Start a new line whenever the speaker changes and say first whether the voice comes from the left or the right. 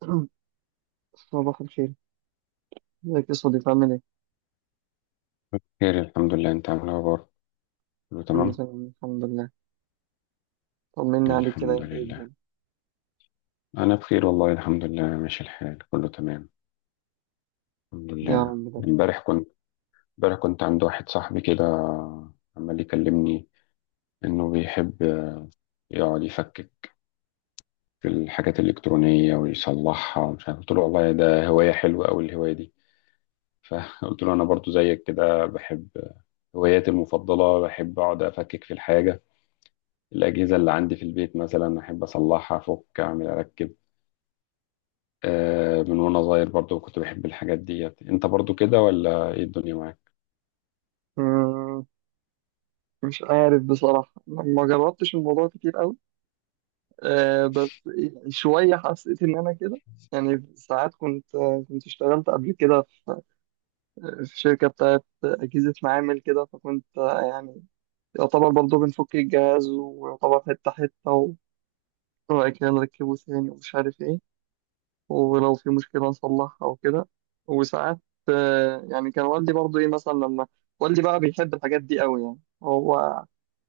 right: صباح الخير. ازيك يا صديقي؟ عامل ايه؟
left: خير الحمد لله. انت عامل ايه برضه؟ كله
right: كله
left: تمام
right: تمام، الحمد لله. طمنا عليك كده،
left: الحمد
right: انت ايه
left: لله.
right: الدنيا؟
left: انا بخير والله الحمد لله، ماشي الحال كله تمام الحمد
right: يا
left: لله.
right: رب. ده
left: امبارح كنت امبارح كنت عند واحد صاحبي كده، عمال يكلمني انه بيحب يقعد يفكك في الحاجات الالكترونيه ويصلحها ومش عارف. قلت له والله ده هوايه حلوه قوي الهوايه دي، فقلت له انا برضو زيك كده بحب هواياتي المفضله، بحب اقعد افكك في الحاجه، الاجهزه اللي عندي في البيت مثلا احب اصلحها، افك اعمل اركب. من وانا صغير برضو كنت بحب الحاجات ديت. انت برضو كده ولا ايه الدنيا معاك؟
right: مم، مش عارف بصراحة. ما جربتش الموضوع كتير قوي. بس شوية حسيت ان انا كده. يعني ساعات كنت، اشتغلت قبل كده في شركة بتاعت أجهزة معامل كده، فكنت يعني يعتبر برضه بنفك الجهاز ويعتبر حتة حتة، وبعد كده نركبه تاني ومش عارف ايه، ولو في مشكلة نصلحها أو كده. وساعات يعني كان والدي برضه إيه مثلا، لما والدي بقى بيحب الحاجات دي قوي، يعني هو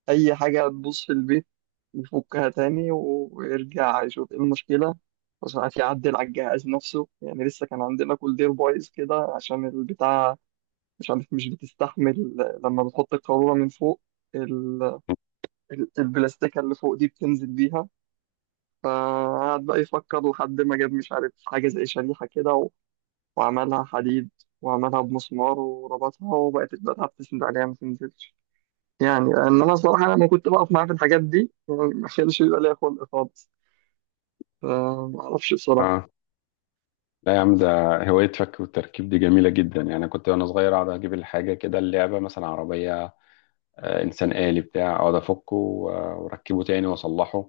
right: أي حاجة تبوظ في البيت يفكها تاني ويرجع يشوف إيه المشكلة، وساعات يعدل على الجهاز نفسه. يعني لسه كان عندنا كولدير بايظ كده عشان البتاع مش عارف مش بتستحمل لما بتحط القارورة من فوق. ال- البلاستيكة اللي فوق دي بتنزل بيها، فقعد بقى يفكر لحد ما جاب مش عارف حاجة زي شريحة كده، وعملها حديد وعملها بمسمار وربطها، وبقت البتاعة بتسند عليها ما تنزلش. يعني لأن أنا الصراحة لما كنت بقف معاه في الحاجات دي، يعني ما كانش بيبقى ليا خلق خالص، فما أعرفش بصراحة
left: اه، لا يا عم، ده هواية فك والتركيب دي جميلة جدا. يعني كنت وانا صغير اقعد اجيب الحاجة كده، اللعبة مثلا، عربية، انسان آلي بتاع، اقعد افكه واركبه تاني واصلحه.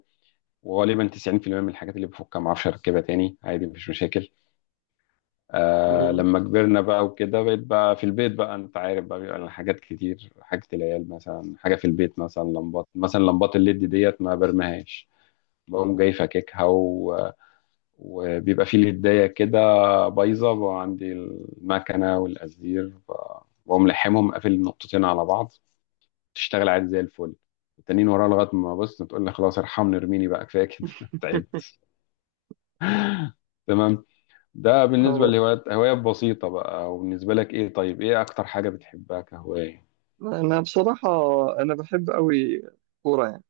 left: وغالبا 90% من الحاجات اللي بفكها ما اعرفش اركبها تاني، عادي مفيش مشاكل. آه
right: يعني.
left: لما كبرنا بقى وكده، بقيت في البيت بقى، انت عارف بقى بيبقى لنا حاجات كتير، حاجة العيال مثلا، حاجة في البيت مثلا، لمبات، مثلا لمبات الليد ديت ما برمهاش، بقوم جاي فاككها و... وبيبقى في لداية كده بايظة بقى عندي، المكنة والقزدير، بقوم لحمهم قافل النقطتين على بعض، تشتغل عادي زي الفل. التانيين وراها لغاية ما بص تقول لي خلاص ارحمني ارميني بقى، كفاية كده تعبت. تمام. ده بالنسبة
right: آه،
left: لهوايات، هوايات بسيطة بقى. وبالنسبة لك ايه؟ طيب ايه أكتر حاجة بتحبها كهواية؟
right: أنا بصراحة، أنا بحب أوي كورة يعني.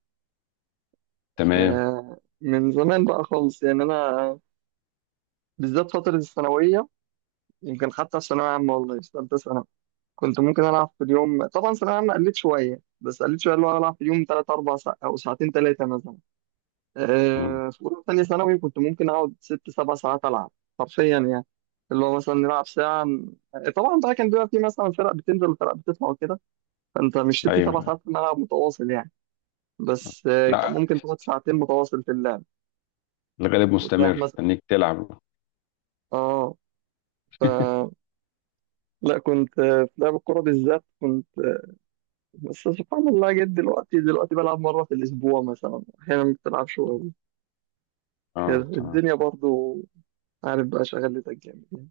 left: تمام.
right: من زمان بقى خالص يعني، أنا بالذات فترة الثانوية، يمكن حتى في ثانوية عامة والله، في ثالثة ثانوي كنت ممكن ألعب في اليوم. طبعا ثانوية عامة قلت شوية، بس قلت شوية اللي هو ألعب في اليوم 3 4 ساعات، أو ساعتين تلاتة مثلا.
left: مم.
right: في أولى وتانية ثانوي كنت ممكن أقعد 6 7 ساعات ألعب، حرفيا يعني. اللي هو مثلا نلعب ساعة، طبعا بقى كان بيبقى في مثلا فرق بتنزل وفرق بتطلع وكده، فأنت مش ست سبع
left: أيوه.
right: ساعات في الملعب متواصل يعني. بس كان
left: لا،
right: ممكن تاخد ساعتين متواصل في اللعب
left: الغالب
right: وتريح
left: مستمر
right: مثلا.
left: تنيك تلعب.
right: اه ف لا كنت في لعب الكورة بالذات، كنت بس سبحان الله جد. دلوقتي دلوقتي بلعب مرة في الأسبوع مثلا، أحيانا ما بتلعبش. كده
left: اه تمام.
right: الدنيا برضو. عارف بقى، شغلتك جامد.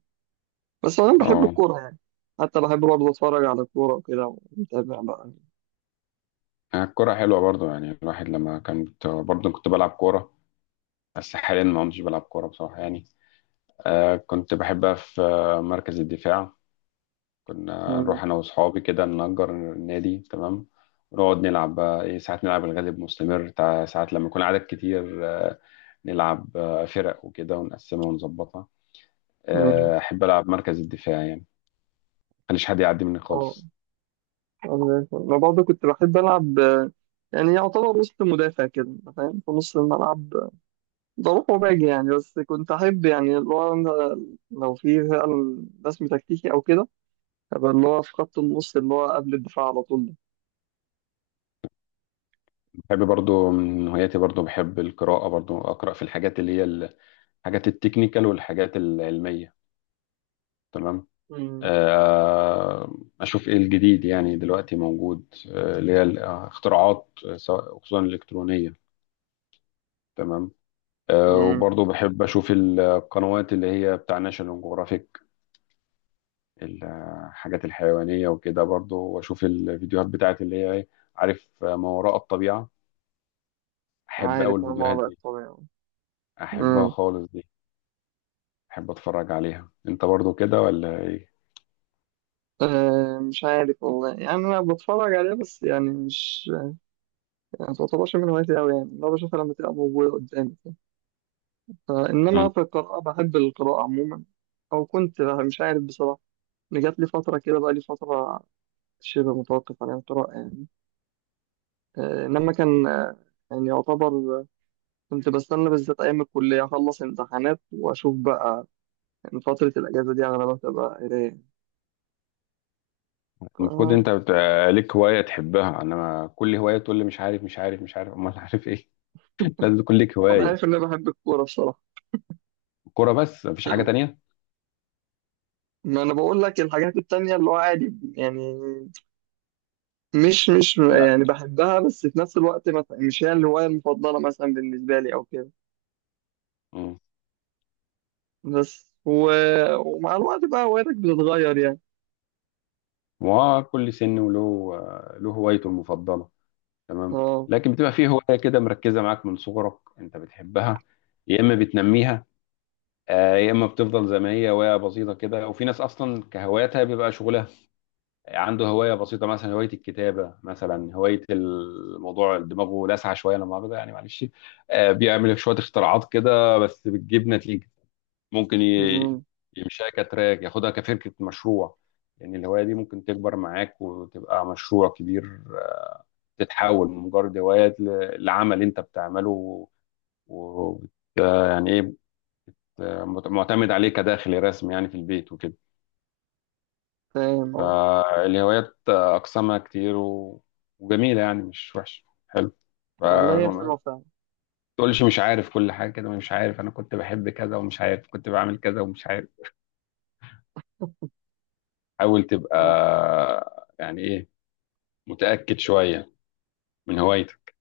right: بس أنا بحب
left: اه،
right: الكورة يعني. حتى بحب برضه أتفرج على الكورة وكده، ومتابع بقى.
left: الكرة حلوة برضو. يعني الواحد لما، كنت برضو كنت بلعب كورة، بس حاليا ما كنتش بلعب كورة بصراحة يعني. كنت بحبها في مركز الدفاع. كنا نروح
right: مم.
left: أنا وأصحابي كده نأجر نادي. تمام. ونقعد نلعب بقى إيه، ساعات نلعب الغالب مستمر ساعات لما يكون عدد كتير نلعب فرق وكده، ونقسمها ونظبطها.
right: مم.
left: أحب ألعب مركز الدفاع يعني، مخليش حد يعدي مني
right: أه،
left: خالص.
right: أنا زي الفل. أنا برضه كنت بحب ألعب، يعني يعتبر وسط مدافع كده، أنت فاهم، في نص الملعب. بروح وباجي يعني. بس كنت أحب يعني، اللي هو أنا لو في فعلا رسم تكتيكي أو كده، أبقى اللي هو في خط النص اللي هو قبل الدفاع على طول ده.
left: بحب برضو من هواياتي برضو بحب القراءة، برضو أقرأ في الحاجات اللي هي حاجات التكنيكال والحاجات العلمية. تمام.
right: مم.
left: آه، أشوف إيه الجديد يعني دلوقتي موجود، اللي هي الاختراعات، سواء خصوصا الإلكترونية. تمام.
right: مم.
left: وبرضه بحب أشوف القنوات اللي هي بتاع ناشونال جغرافيك، الحاجات الحيوانية وكده برضه. وأشوف الفيديوهات بتاعت اللي هي عارف، ما وراء الطبيعة. أحب أوي
right: عارف، أنا
left: الفيديوهات
right: وضعك
left: دي،
right: طبيعي.
left: أحبها
right: مم.
left: خالص دي. أحب أتفرج عليها. أنت برضه كده ولا إيه؟
right: مش عارف والله يعني. أنا بتفرج عليه بس يعني مش، يعني ما تعتبرش من هوايتي أوي يعني. لو بشوفها لما تبقى موجودة قدامي، فإنما في القراءة بحب القراءة عموما. أو كنت مش عارف بصراحة، إن جات لي فترة، كده بقى لي فترة شبه متوقف عن القراءة يعني. إنما كان يعني يعتبر آه، كنت بستنى بالذات أيام الكلية أخلص امتحانات، وأشوف بقى إن فترة الأجازة دي أغلبها تبقى قراية.
left: المفروض
right: ف-
left: انت بتبقى ليك هواية تحبها. انا كل هواية تقول لي مش عارف مش عارف مش عارف امال عارف ايه؟ لازم تكون ليك
right: أنا
left: هواية.
right: عارف إن أنا بحب الكورة بصراحة.
left: الكورة بس مفيش حاجة تانية؟
right: ما أنا بقول لك الحاجات التانية اللي هو عادي يعني. مش
left: لا.
right: يعني بحبها بس في نفس الوقت مثلا مش هي الهواية المفضلة مثلا بالنسبة لي أو كده.
left: امم.
right: بس و... ومع الوقت بقى هوايتك بتتغير يعني.
left: وكل سن وله له هوايته المفضلة. تمام.
right: اه.
left: لكن بتبقى فيه هواية كده مركزة معاك من صغرك انت بتحبها، يا اما بتنميها يا اما بتفضل زي ما هي هواية بسيطة كده. وفي ناس اصلا كهواياتها بيبقى شغلها. عنده هواية بسيطة، مثلا هواية الكتابة مثلا، هواية الموضوع دماغه لاسعة شوية لما أخده، يعني معلش بيعمل شوية اختراعات كده بس بتجيب نتيجة. ممكن
right: أمم،
left: يمشيها كتراك، ياخدها كفكرة مشروع. يعني الهواية دي ممكن تكبر معاك وتبقى مشروع كبير، تتحول من مجرد هواية لعمل أنت بتعمله، و يعني إيه، معتمد عليه كداخل رسمي يعني في البيت وكده.
right: فاهم اه.
left: فالهوايات أقسامها كتير و... وجميلة، يعني مش وحشة، حلو.
right: والله هي
left: فما
right: حلوة فعلا.
left: تقولش مش عارف كل حاجة كده، مش عارف أنا كنت بحب كذا، ومش عارف كنت بعمل كذا، ومش عارف. حاول تبقى،
right: اه.
left: يعني إيه، متأكد شوية من هوايتك.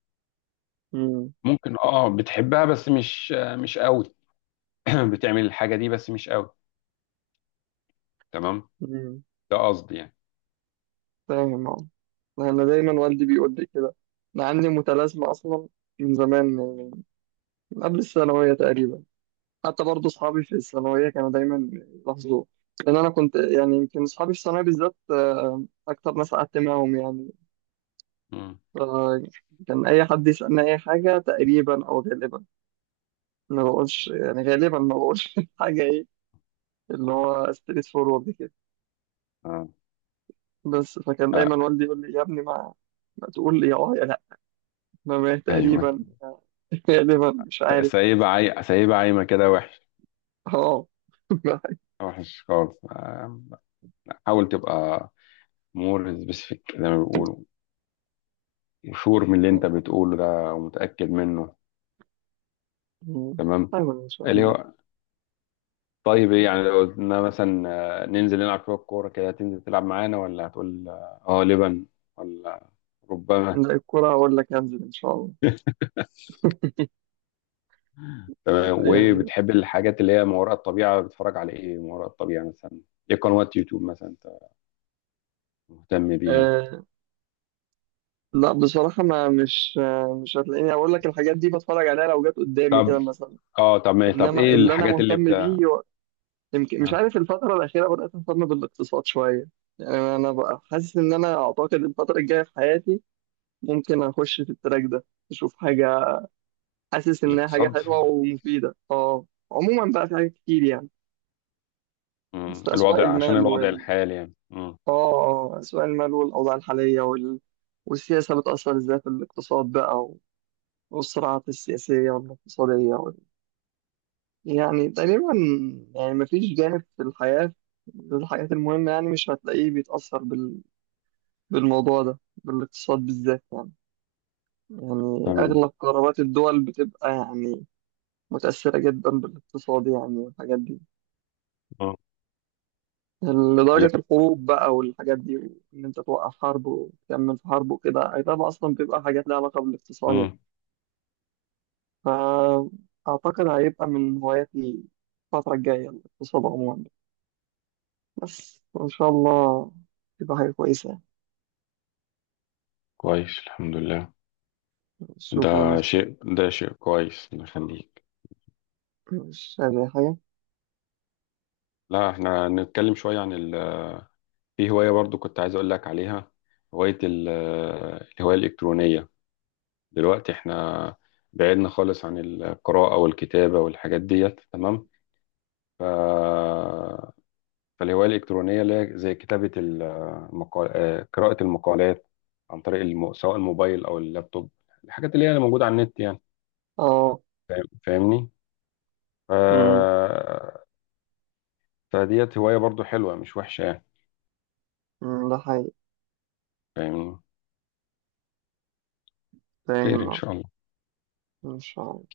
right: أمم.
left: ممكن اه بتحبها بس مش قوي، بتعمل الحاجة دي بس مش قوي. تمام.
right: أمم،
left: ده قصدي يعني.
right: فاهم اه. أنا دايما والدي بيقول لي كده. أنا عندي متلازمة أصلا، من زمان، من قبل الثانوية تقريبا. حتى برضه أصحابي في الثانوية كانوا دايما يلاحظوه، لأن أنا كنت يعني، يمكن أصحابي في الثانوية بالذات أكتر ناس قعدت معاهم يعني.
left: مم.
right: فكان أي حد يسألني أي حاجة تقريبا، أو غالبا ما بقولش يعني، غالبا ما بقولش حاجة إيه، اللي هو ستريت فورورد كده.
left: اه،
right: بس فكان دايما
left: آه،
right: والدي يقول لي: يا ابني، ما تقول لي يا اه يا لا، ما
left: ايوه،
right: تقريبا غالبا مش عارف.
left: سايبة سايبة عايمة كده، وحش،
right: اه
left: وحش خالص. حاول تبقى مور سبيسيفيك زي ما بيقولوا، وشور من اللي انت بتقوله ده ومتأكد منه. تمام.
right: حاول ان شاء
left: اللي
right: الله.
left: هو، طيب ايه يعني لو قلنا مثلا ننزل نلعب شويه كوره كده، هتنزل تلعب معانا ولا هتقول اه؟ لبن، ولا ربما.
right: لا، الكرة اقول لك هنزل ان شاء الله.
left: تمام. وايه
right: يعني
left: بتحب الحاجات اللي هي ما وراء الطبيعه؟ بتتفرج على ايه ما وراء الطبيعه مثلا؟ ايه قنوات يوتيوب مثلا انت مهتم بيها؟
right: آه لا بصراحة، ما مش، مش هتلاقيني اقول لك الحاجات دي بتفرج عليها، لو جت قدامي
left: طب
right: كده مثلا.
left: اه، طب ما، طب
right: انما
left: ايه
right: اللي انا
left: الحاجات اللي بت،
right: مهتم بيه، يمكن مش
left: ها؟
right: عارف، الفترة الأخيرة بدأت أهتم بالاقتصاد شوية. يعني أنا بقى حاسس إن أنا، أعتقد الفترة الجاية في حياتي ممكن أخش في التراك ده أشوف حاجة. حاسس إنها حاجة
left: الاقتصاد.
right: حلوة ومفيدة. أه، عموما بقى في حاجات كتير يعني.
left: مم.
right: بس أسواق
left: الوضع عشان
right: المال
left: الوضع
right: وال
left: الحالي يعني. مم.
right: أه آه، أسواق المال والأوضاع الحالية والسياسة بتأثر إزاي في الاقتصاد بقى، والصراعات السياسية والاقتصادية يعني تقريبا، يعني مفيش جانب في الحياة، الحاجات المهمة يعني، مش هتلاقيه بيتأثر بالموضوع ده، بالاقتصاد بالذات يعني. يعني
left: تمام.
right: أغلب قرارات الدول بتبقى يعني متأثرة جدا بالاقتصاد يعني، والحاجات دي
left: اه.
right: لدرجة
left: عليك.
right: الحروب بقى والحاجات دي. وإن أنت توقف حرب وتكمل في حرب وكده، أي طبعا أصلا بتبقى حاجات لها علاقة بالاقتصاد يعني.
left: مم.
right: فأعتقد هيبقى من هواياتي الفترة الجاية الاقتصاد عموما. بس وإن شاء الله تبقى حاجة كويسة يعني.
left: كويس الحمد لله.
right: شكرا يا
left: ده
right: صديقي.
left: شيء، ده شيء كويس، الله يخليك.
right: مش عايز أي حاجة.
left: لا، احنا نتكلم شوية عن ال... في هواية برضو كنت عايز اقول لك عليها، هواية ال... الهواية الإلكترونية. دلوقتي احنا بعدنا خالص عن القراءة والكتابة والحاجات ديت. تمام. ف... فالهواية الإلكترونية اللي هي زي كتابة المقال... آه، قراءة المقالات عن طريق سواء الموبايل أو اللابتوب، الحاجات اللي هي موجودة على النت يعني.
right: اه.
left: فاهمني؟ ف...
right: أمم،
left: فديت هواية برضو حلوة مش وحشة يعني.
right: أمم، ده حقيقي.
left: فاهمني؟ خير
right: فاهم
left: إن
right: آه.
left: شاء الله.
right: إن شاء الله.